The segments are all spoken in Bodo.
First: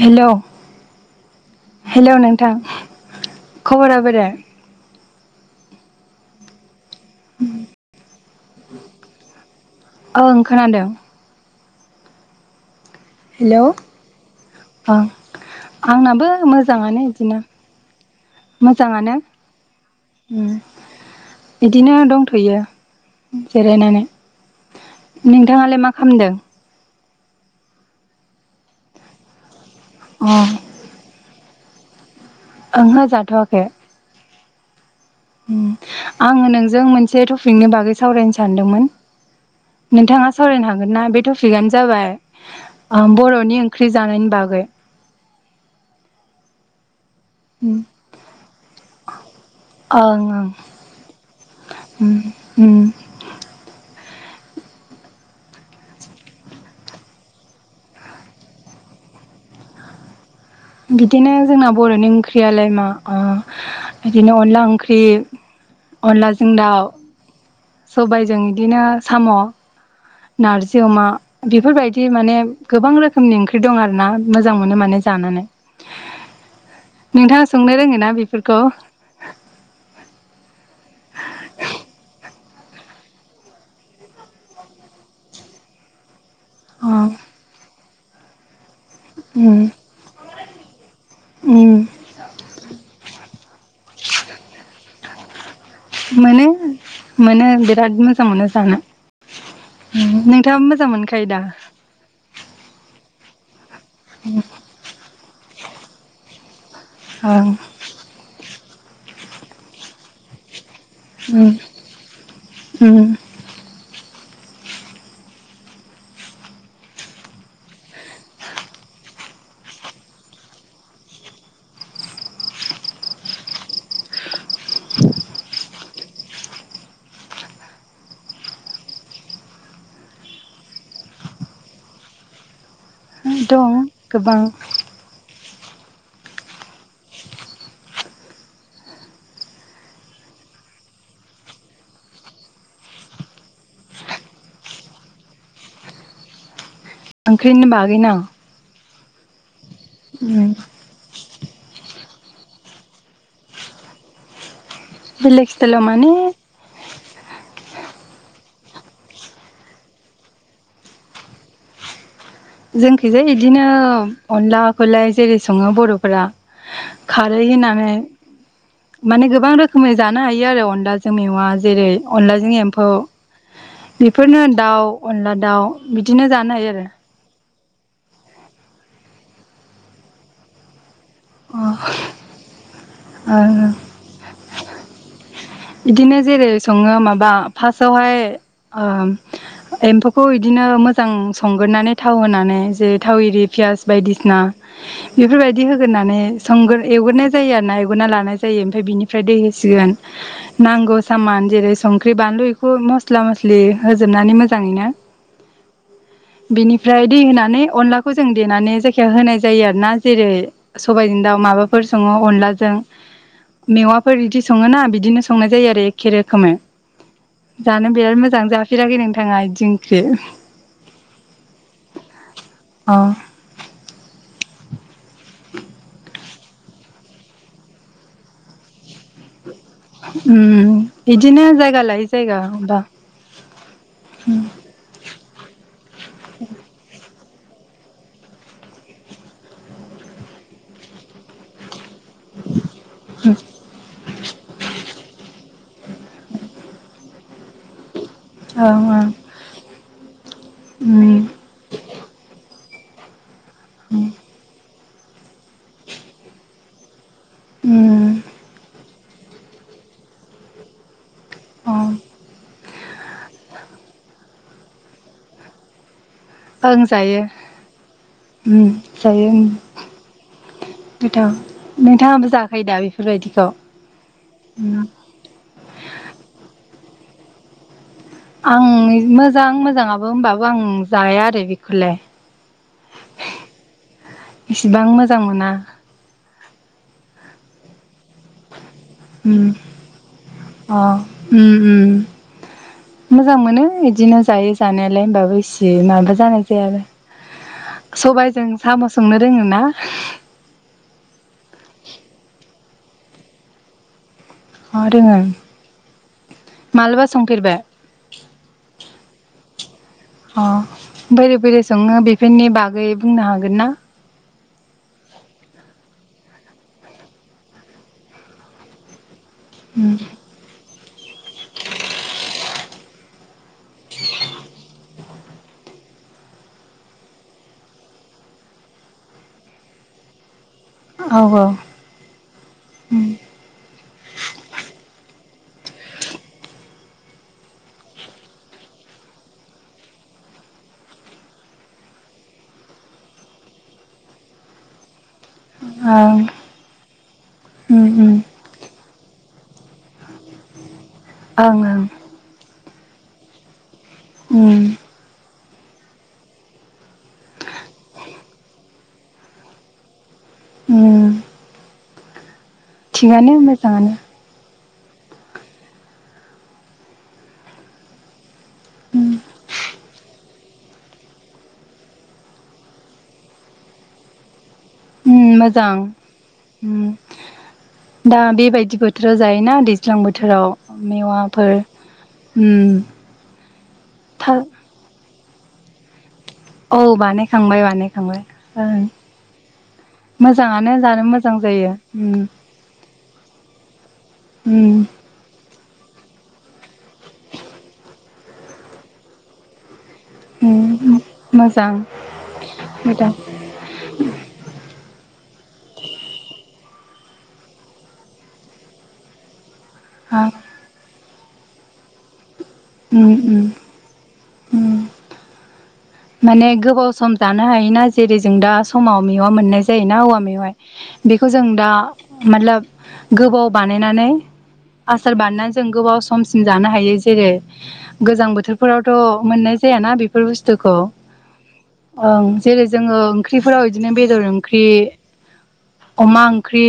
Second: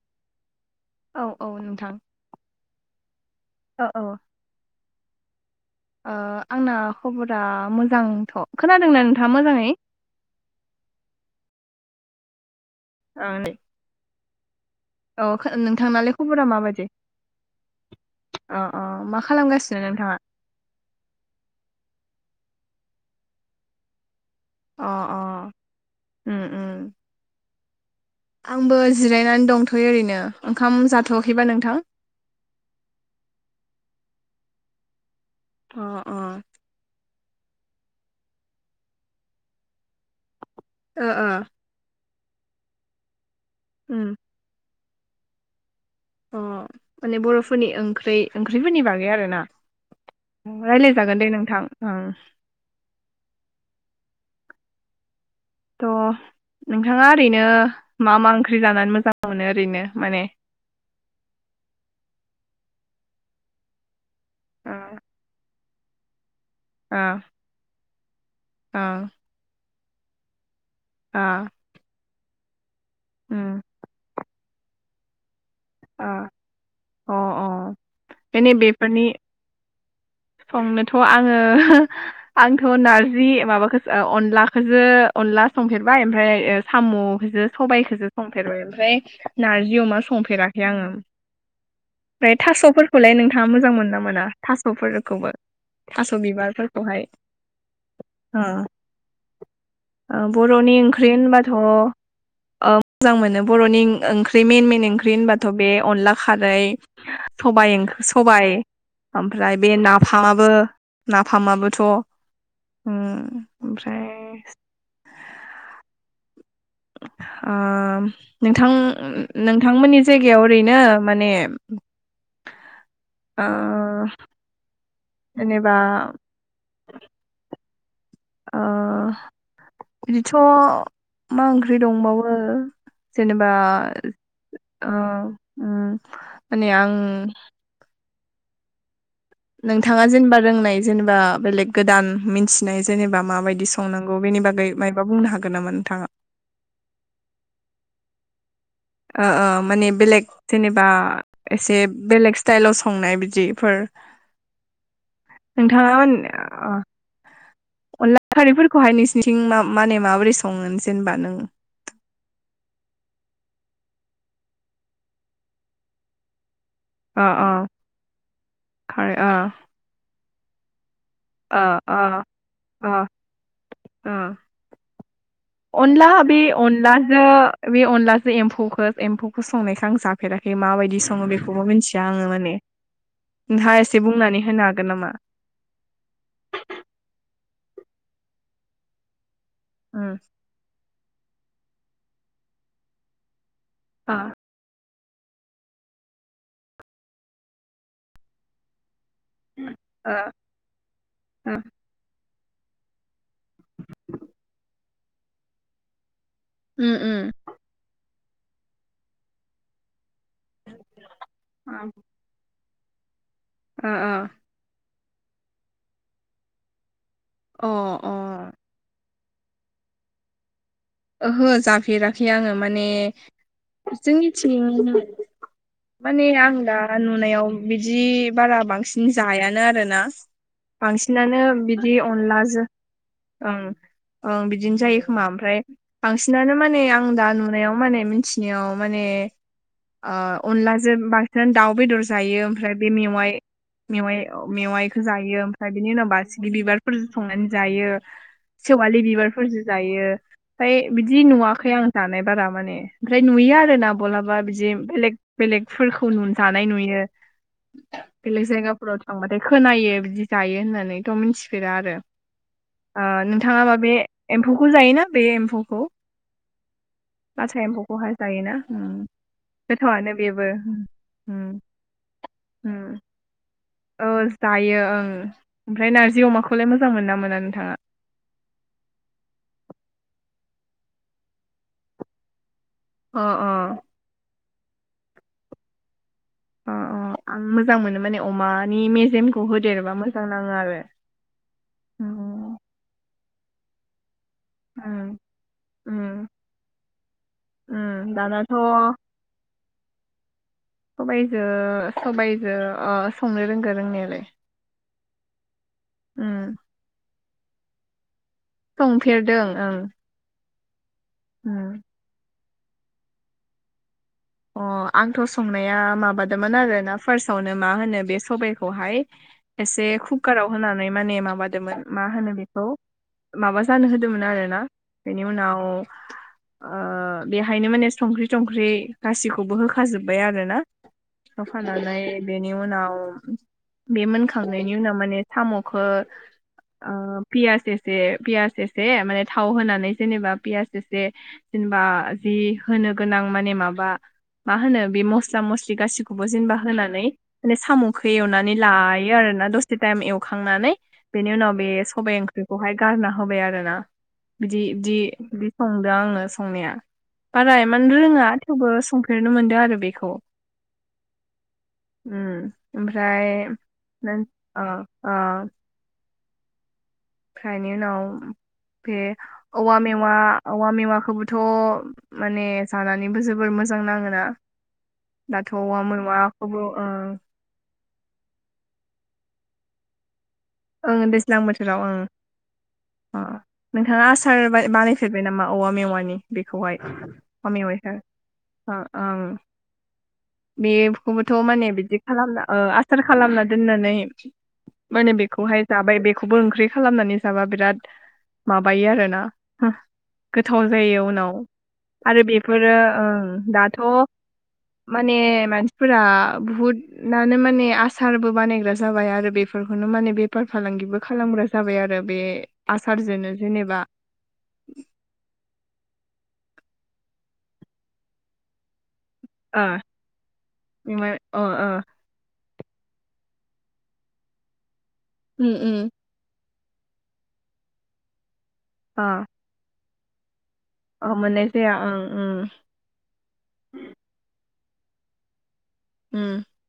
हेलौ औ औ नोंथां हेलौ नोंथां औ खबरा बोरे ओआंना खबरा मोजांथ' खोनादोंना नोंथाङ मोजाङै ओं खोनादों ओं दे हेलौ ओ औ नोंथांनालाय आंनाबो खबरा माबायदि? मोजाङानो बिदिनो अ अ मा खालामगासिनो नोंथाङा उम बिदिनो दंथ'यो जिरायनानै अ अ नोंथाङालाय मा खालामदों? उम उम आंबो जिरायनानै दंथ'यो ओरैनो अ ओंखाम जाथ'वाखैबा नोंथां ओंहो जाथ'वाखै उम अ अ आङो नोंजों मोनसे टपिकनि बागै सावरायनो सानदोंमोन नोंथाङा सावरायनो हागोन ओ ना बे ओ टपिकनो जाबाय आं बर'नि ओंख्रि उम जानायनि बागै अ माने बरफ फोरनि ओंख्रै ओंख्रिफोरनि बागै आरो ना। ओं ओं रायलायजागोन दे नोंथां ओं। ओम थ' नोंथाङा ओरैनो मा मा ओंख्रि जानानै मोजां मोनो ओरैनो माने? बिदिनो जोंना बर'नि ओंख्रियालाय मा ओ बिदिनो अनला ओ ओंख्रि अनलाजों दाउ, ओ सबायजों बिदिनो ओं साम' नारजि अमा ओ बेफोरबायदि माने गोबां रोखोमनि उम ओंख्रि दं आरो ना। मोजां मोनो माने जानानै। ओ अ नोंथाङा संनो रोङोन ना माने बेफोरखौ? बेफोरनि संनोथ' आङो आंथ' नारजि माबााख अनलाखौजो अनला संफेरबाय ओमफ्राय अ सामखोजोसो सबायाइखोजो संफेरबाय ओमफ्राय उम नारजि अमा संफेराखै आङो उम ओमफ्राय थास'फोरखौलाय नोंथाङा मोजां मोनो ना मोना। थास'फोरखौबो थास' मोनो बिबारफोरखौहाय मोनो बिराद मोजां ओ मोनो जानो ओ नोंथाङाबो बर'नि मोजां ओंख्रि मोनखायो दा होनबाथ' ओ मोजां मोनो बर'नि ओंख्रि मेन मइेन ओंख्रि होनबाथ' बे अनला खारै ओं सबायाइ ओंख सबाय ओमफ्राय बे नाफामाबो उम नाफामाबोथ' उम ओमफ्राय आ नोंथां नोंथांमोननि जायगायाव ओरैनो माने अ जेनेबा बिदिथ' मा ओंख्रि दंबावो जेनेबा दं गोबां ओ उम माने आं नोंथाङा जेनेबा रोंनाय जेनेबा बेलेग गोदान मिथिनाय जेनेबा माबायदि स संनांगौ बेनि बागै मायबा बुंनो हागोन नामा नोंथाङा? ओंख्रिनि बागै ना? ओ ओ माने बेलेग उम जेनेबा एसे बेलेग स्टाइलाव संनाय बिदिफोर बेलेग स्टाइलाव नोंथाङा [unintelligible] [unintelligible] अनला खारैफोरखौहाय नोंसनिथिं मा-माने माबोरै सङो जेनेबा नों जोंखैजाय इदिनो अनलाखौलाय जेरै सङो बर'फोरा अ खारै अ होननानै खारै अ माने गोबां रोखोमै जानो हायो आरो अनला जों मेवा अ जेरै अ अनलाजों एम्फौ अ अ बेफोरनो दाउ अनला दाउ बिदिनो जानो हायो आरो आरो बे अनलासो एम्फौखौ एम्फौखौ संनायखौ आं जाफेराखै माबायदि सं सङो बेखौबो मिथिया आङो माने ओ नोंथाङा एसे बुंनानै होनो हागोन नामा? इदिनो जेरै सङो माबा फार्स्टावहाय ओ उम एम्फौखौ दिनो मोजां संगोरनानै थाव होनानै जे थाव इरि पियास अ ओ बायदिसिना बेफोरबायदि होगोरनानै संगोर एवगोरनाय जायो आरो ना एवग्रोना लानाय जायो ओमफ्राय बिनि फ्राय दै होसिगोन नांगौ सामान ओ जेरै संख्रि बानलु बेखौ मस्ला मस्लि होजोबनानै मोजाङैनो उम बिनिफ्राय दै उम होनानै अनलाखौ जों देनानै जायखिया होनाय जायो आरो ना जेरै सबाइजों दाउ माबाफोर ओ सङो अनलाजों मेवाफोर इदि सङोना बिदिनो संनाय जायो आरो एखे रोखोमै ओ जानो अ बिराद मोजां अ जां जाफेराखै नोंथाङा बिदि ओंख्रि? ओहो जाफेराखै आङो माने अ जोंनिथिं माने आं दा नुनायाव बिदि बारा बांसिन दि जायानो आरोना उम बिदिनो बांसिनानो जायगा बिदि लायै जायगा अनलाजों बा ओं ओं बिदिनो जायो खोमा ओमफ्राय बांसिनानो माने आं दा नुनायाव माने मिथिनायाव माने ओ अनलाजों बांसिनानो दाउ बेदर जायो ओमफ्राय बे मेवाइ। मेवाइ मेवाइखौ जायो ओमफ्राय बिनि उनावबा बासिगि बिबारफोर संनानै जायो औ सेवालि बिबारफोरजों जायो ओमफ्राय उम बिदि नुवाखै आं। जानाय बारा माने ओमफ्राय नुयो आरो ना बलाबा बिदि बेलेग बेलेगफोरखौ नु जानाय नुयो उम बेलेग जायगाफोराव थांबाथाय खोनायो बिदि जायो होननानैथ' मिथिफेरा अ आरो। ओ नोंथाङा माबे एम्फौखौ जायोना बे एम्फौखौ? ओं जायो। लाथा एम्फौखौहाय जायोना उम ओं जायो उम गोथावानो बेबो। उम गोथाव नोंथाङाबो जाखायो दा बेफोरबायदिखौ? खौ जायो उम ओं ओमफ्राय नारजि अमाखौलाय मोजां मोना मोना नोंथाङा? आं मोजां मोजाङाबो होनोमबाबो आं जाया आरो बेखौलाय। अह अह इसिबां मोजां मोना। अह अह आं मोजां मोनो माने अमानि मेजेमखौ होदेरोबा मोजां नाङो आरो। ओम उम ओम मोजां मोनो इदिनो जायो जानायालाय उम होनबाबो इसे माबा उम जानाय जाया आरो उम सबायाइजों दानाथ' साम' संनो रोङो ना? सबाइजों सबायजों अह संनो रोंगो रोंनायालाय। अह रोङो। उम मालाबा संफेरबाय? संफेरदों ओं। अ' बोरै बोरै उम सङो बेफोरनि बागै बुंनो हागोन ना? अ' आंथ' संनाया माबादोंमोन आरो ना फारसावनो मा होनो बे सबायखौहाय एसे कुकाराव होनानै माने माबादोंमोन मा होनो बेखौ माबा जानो होदोंमोन आरो ना। बेनि उनाव ओ बेहायनो माने संख्रि थंख्रि गासिखौबो होखाजोबबाय आरो ना। औ होफा ओं नानै बेनि उनाव बे मोनखांनायनि उनाव माने साम'खो ओ फियास एसे फियास एसे माने थाव होनानै जेनेबा फियास एसे जेनबा जि होनो गोनां माने माबा मा होनो बे मस सा मस्लि ओं गासिखौबो जेनेबा होनानै माने ओं साम'खो एवनानै लायो आरोना। दसे टायम एवखांनानै बेनि उनाव ओं बे ओं सबाय ओंख्रिखौहाय गारना होबाय आरो ना। उम बिदि बिदि बि संदों आङो संनाया बारा एमान रोङा थेवबो संफेरनो मोनदो आरो बेखौ। उम उम ओमफ्राय थिगानो मोजाङानो नों ओ ओ खायनि उनाव बे उम औवा मेवा औवा मेवाखौबोथ' माने जानानैबो जोबोर मोजां नाङोना। उम दाथ' मोजां औवा मेवाखौबो ओ उम दा बेबायदि बोथोराव जायोना दैज्लां बोथोराव ओं दैज्लां मेवाफोर बोथोराव ओं उम अ' नोंथाङा था आसार बाय बानाय फेरबाय नामा औवा मेवानि बेखौहाय औ औवा बानायखांबाय मेवाइखो बानायखांबाय ओ ओं मोजाङानो जानो बेफोखौबोथ' मोजां माने जायो बिदि उम खालामना ओ आसार खालामना दोननानै उम माने बे खौहाय जाबाय बेखौबो ओंख्रि खालामनानै जाबा बिराद माबायो आरोना। हो गोथाव उम जायो उनाव मोजां आरो बेफोरो ओ मोजां दाथ' माने मानसिफोरा बुहुद नानो माने आसारबो बानायग्रा जाबाय। आरो बेफ फोरखौनो माने आ बेफार फालांगिबो खालामग्रा जाबाय आरो बे उम आसारजोंनो उम जेनेबा उम माने गोबाव सम जानो हायोना। जेरै जों दा समाव मेवा मोननाय ओ जायोना औवा मेवाय ओ बेखौ जों ओ दा माथलाब गोबाव बानायनानै आसार उम बानायनानै जों उम गोबाव समसिम जानो हायो। जेरै गोजां बोथोरफोरावथ' मोननाय जायाना बेफोर बुस्थुखौ अ' मोननाय जाया ओं ओं जोङो ओंख्रिफोराव इदिनो बेदर ओंख्रि अमा उम ओंख्रि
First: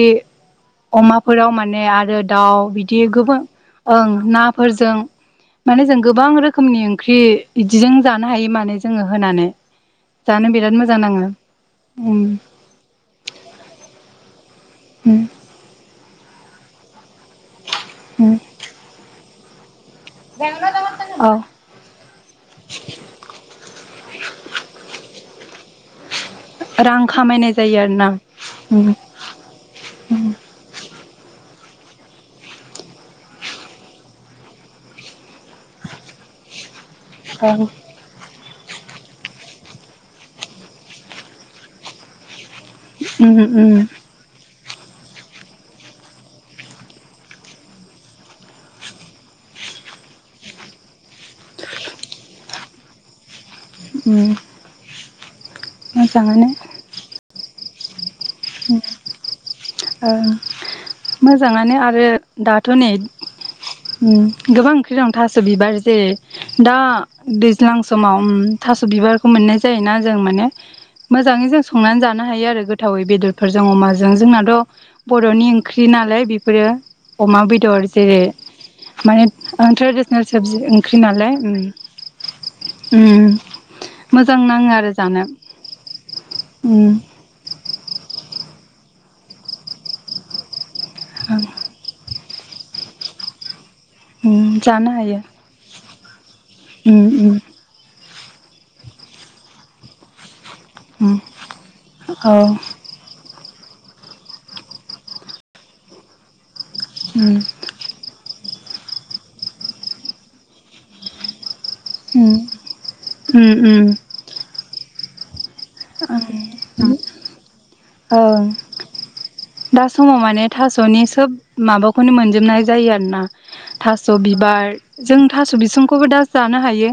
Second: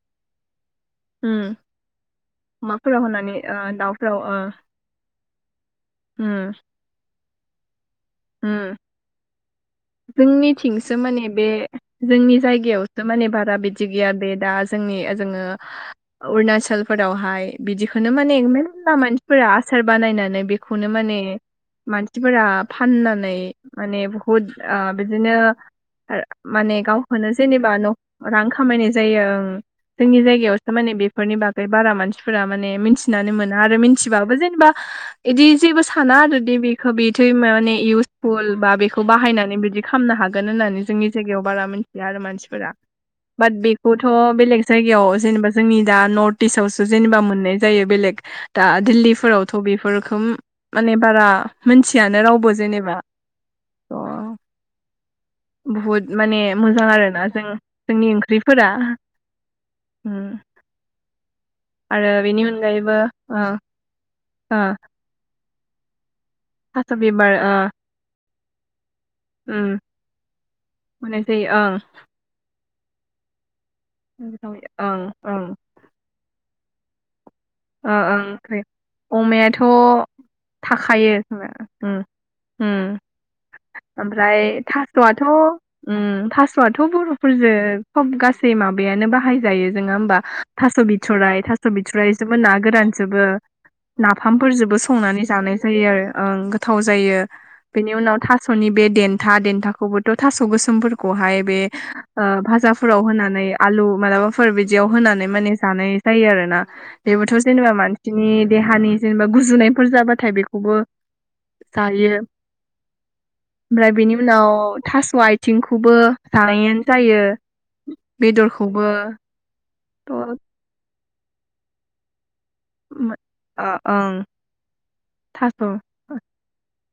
अमाफोराव उम माने आरो दाउ अमाफोराव बिदि होनानै गोबां ओ ओं दाउफोराव ओ नाफोरजों माने जों गोबां उम रोखोमनि ओंख्रि इदिजों जानो हायो उम माने जोङो होनानै। जानो बिराद जोंनिथिंसो मोजां नाङो माने बे उम जोंनि जायगायाव सो माने बारा बिदि गैया दे दा जोंनि उम जोङो अरुणाचलफोरावहाय बिदिख खोनो उम माने मेरला मानसिफोरा आसार बानायनानै बेखौनो माने औ मानसिफोरा फाननानै माने बुहुद ओ बिदिनो ओ माने रां गावखौनो खामायनाय जेनेबा जायो आरोना न'खर रां उम खामायनाय जाय यो ओं जोंनि जायगायावसो माने बेफोरनि बागै बारा मानसिफोरा माने मिथिनानै मोना। आरो मिथिबाबो जेनेबा इदि जेबो साना आरो दि बेखौ बेथै औ माने इउसफुल बा बेखौ बाहायना नि बिब्दि खालामनो हागोन होननानै जोंनि जायगायाव बारा मिथिया आरो मानसिफोरा उम बाद उम बेखौ थ' बेलेग जायगायाव जेनेबा जोंनि दा नर्थ इस्टआवसो जेनेबा मोननाय जायो बेलेग दा दिल्लीफोरावथ' बेफोरखौ माने बारा मोनथियानो रावबो जेनेबा‌। उम बुहुद माने मोजाङानो मोजां आरो ना जों-जोंनि ओंख्रिफोरा। उम ओं मोजाङानो आरो बेनि दाथ' नै अनगायैबो ओ उम ओ गोबां ओंख्रि दं। थास बिबारजो दा थास' बिबार ओ दैज्लां समाव थास' बिबारखौ मोननाय उम जायोना जों माने। मोननाय मोजाङै जायो जों ओं संनानै जानो हायो आरो गोथावै बेदरफोरजों अमाजों ओं जोंनाथ' ओं बर'नि ओंख्रि नालाय बेफोरो अमा बेद बेदर ओ जेरै ओं ओंख्रि माने अमायाथ' ओ ट्रेडिसनेल सबजि ओंख्रि थाखायो नालाय खोमा उम। उम मोजां आमफ्राय नाङो आरो थास'आथ' जानो उम थास'आथ' उम बर' फोरजो सब गासै माबायानो बाहाय जायो जों नङा होमबा थास' बिथ'राइ थास' बिथराइ जोबो ना गोरानजोबो उम नाफामफोरजोबो जानो हायो संनानै जानाय जायो आरो ओं गो थाव उम जायो उम बेनि उनाव थास'नि बे देन्था देन्थाखौबोथ' थास' गोस उम सोमफोरखौहाय बे औ फाजा फोराव होनानै आलु मालाबाफोर बिदियाव होनानै माने जानाय जायो आरो ना। बेबोथ' ओं जेनेबा मानसिनि देहानि जेनेबा गुजुनायफोर जाबाथाय बेखौबो जायो ओमफ्राय ओं बेनि उ उनाव थास' आइथिंखौबो जानायानो जायो। ओं बेदरखौबो। दा थ' समाव ओ माने थास'नि सोब माबाखौनो मोनजोबनाय जायो आरोना थास' ओं बिबार जों थास' बिसंखौबो दा जानो हायो।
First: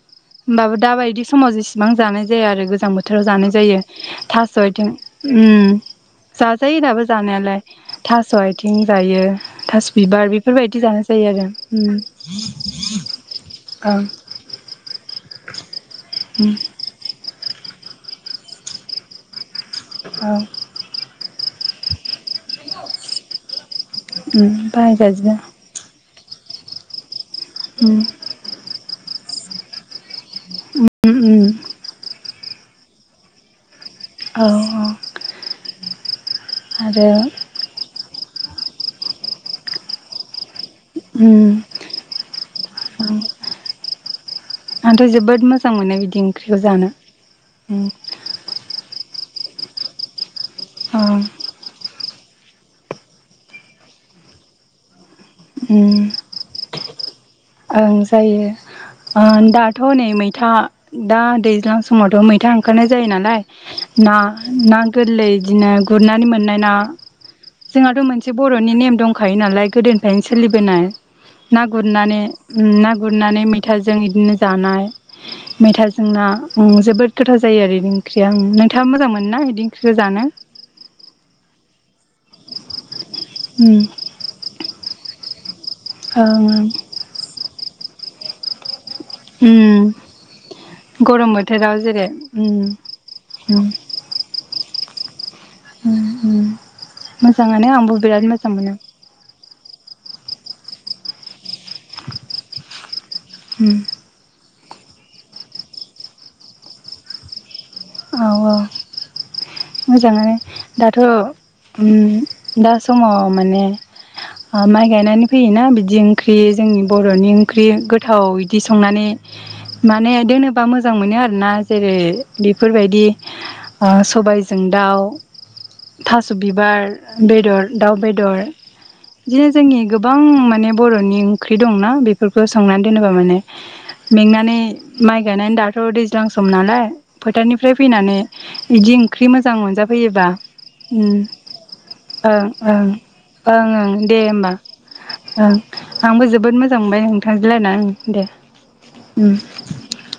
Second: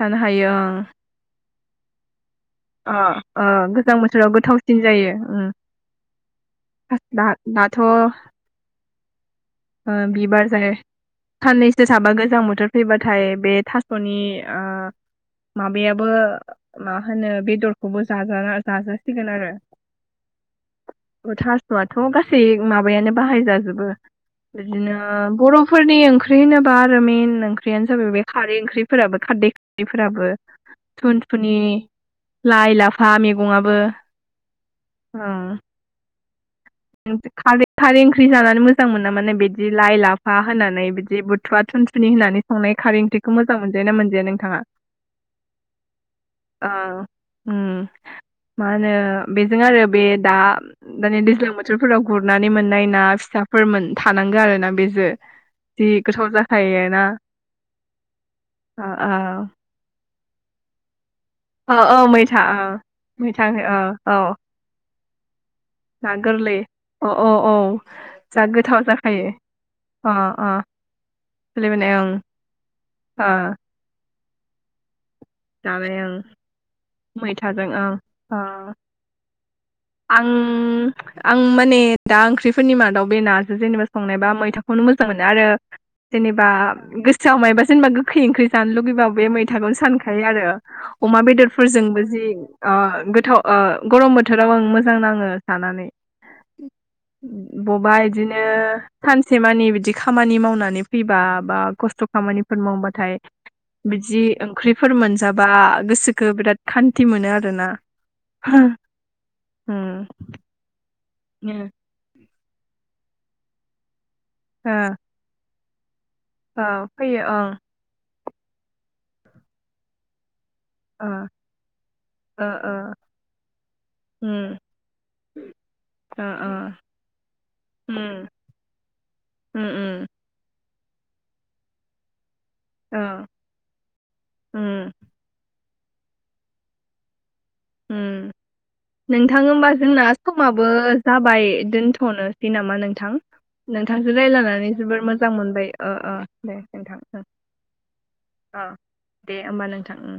जानो हायो ओं दाबायदि समाव जिसेबां जानाय जाया आरो। गोजां अ बोथोराव ओ जानाय जायो गोजां बोथोराव थास' गोथावसिन आइथिं जायो उम जाजायो दाबो दा जानायालाय दाथ' ओ थास' आइथिं जायो थास बिबार बेफोरबायदि जागा साननैसो साबा गोजां बोथोर फैबाथाय बे औ थास'नि माबायाबो उम मा होनो बेदरखौबो जाजा-जासिगोन आरो। [unintelligible] थास'याथ' गासै माबायानो बाहाय जाजोबो उम बिदिनो बाहायजाजोबो बर' फोरफोरनि ओंख्रि होनोबा आरो मेन ओंख्रियानो उम जाबाय बे खारै ओंख्रिफोराबो खारदै खारैफोराबो‌‌ उम थुन उम थुनि लाइ लाफा मेगङाबो। औ औ आरो खारै-खारै ओंख्रि जानानै मोजां मोना माने बिदि लाइ लाब [unintelligible] होनानै बिदि उम बुथुवा थुनथुनि होनानै संनाय खारै ओंख्रिखौ मोजां मोनजायोना मोनजाया नोंथाङा? आंथ जोबोद मोजां मोनो बिदि ओंख्रिखौ ओ जानो उम। मा होनो बेजों आरो बे दा औ दानि दैज्लां बो थोरफोराव गुरनानै मोननाय ना फिथाफोर मोन थानांगो आरोना बेजो। जि उम गोथाव जाखायोना ओ ओ थ' नै मैथा दा ओ दैज्लां औ समावथ' मैथा ओ ओंखारनाय जायो नालाय मैथा ओ ना औ ना गोरलै इदिनो ना गुरनानै गोरलै मोननाय ना अ औ औ जोंहाथ' मोनसे जा बर'नि गोथाव नेम जाखायो दंखायो नालाय गोदोनि अ फ्रायनो अ सोलिबोनाय ना सोलिबोनाय ओं गुरनानै ना ओ गुरनानै मै थाजों इदिनो जानाय। जाबाय मेथाजों ओं ना उम जोबोद गोथाव जायो मैथाजों आरो बिदि ओं ओंख्रिया नोंथाङा मोजां मोनोना बिदि ओंख्रिखौ जानो। उम आं माने दा ओंख्रिफोरनि मादाव बे नाजों उम जेनेबा संनायबा मैथा खौनो मोजां मोनो आरो जेनेबा ओं ओं गोसोआव मायबा जेनेबा गोखै ओंख्रि जानो लुुगैबा बे मैथाखौनो उम सान थायो आरो अमा गरम बोथोराव बेदरफोरजोंबो जेरै जि उम ओ गोथाव ओ उम गरम बोथोर बोथोराव आं मोजां नाङो जानानै उम उम मोजाङानो आंबो बबेबा बिराद बिदिनो मोजां मोनो सानसे मानि बिदि खामानि मावनानै फैबा बा खस्थ' खामानिफोर मावबाथाय उम बिदि फोर मोनजाबा गोसोखो बिराद खान्थि मोनो आरोना औ औ उम मोजाङानो दाथ' [inaudible] दा समाव माने ओ माइ गायनानै फैयोना बिदि ओंख्रि औ जोंनि फैयो बर'नि ओं ओंख्रि गोथाव इदि संनानै माने दोनो बा मोजां ओ मोनो आरोना जेरै ओ ओ बेफोरबायदि ओ उम सबाय दाउ ओ थास' बिबार बेदर दाउ उम बेदर बिदिनो जोंनि उम गोबां माने बर'नि ओंख्रि दंना बे बेफोरखौ संनानै ओ दोनोबा माने मेंनानै उम माइ गायनानै दाथ' दैज्लां सम नालाय फोथारनिफ्राय फैनानै उम बिदि ओंख्रि नोंथां मोजां होमबा जोंना मोनजाफैयोबा समाबो ओं जाबाय ओं दोनथ'नोसै नामा ओं नोंथां ओं ओं नोंथांजो दे होमबा रायज्लायनानै जोबोर मोजां ओं मोनबाय ओ ओ आंबो जोबोद दे मोजां मोनबाय नोंथां अह होम होमबा नोंथां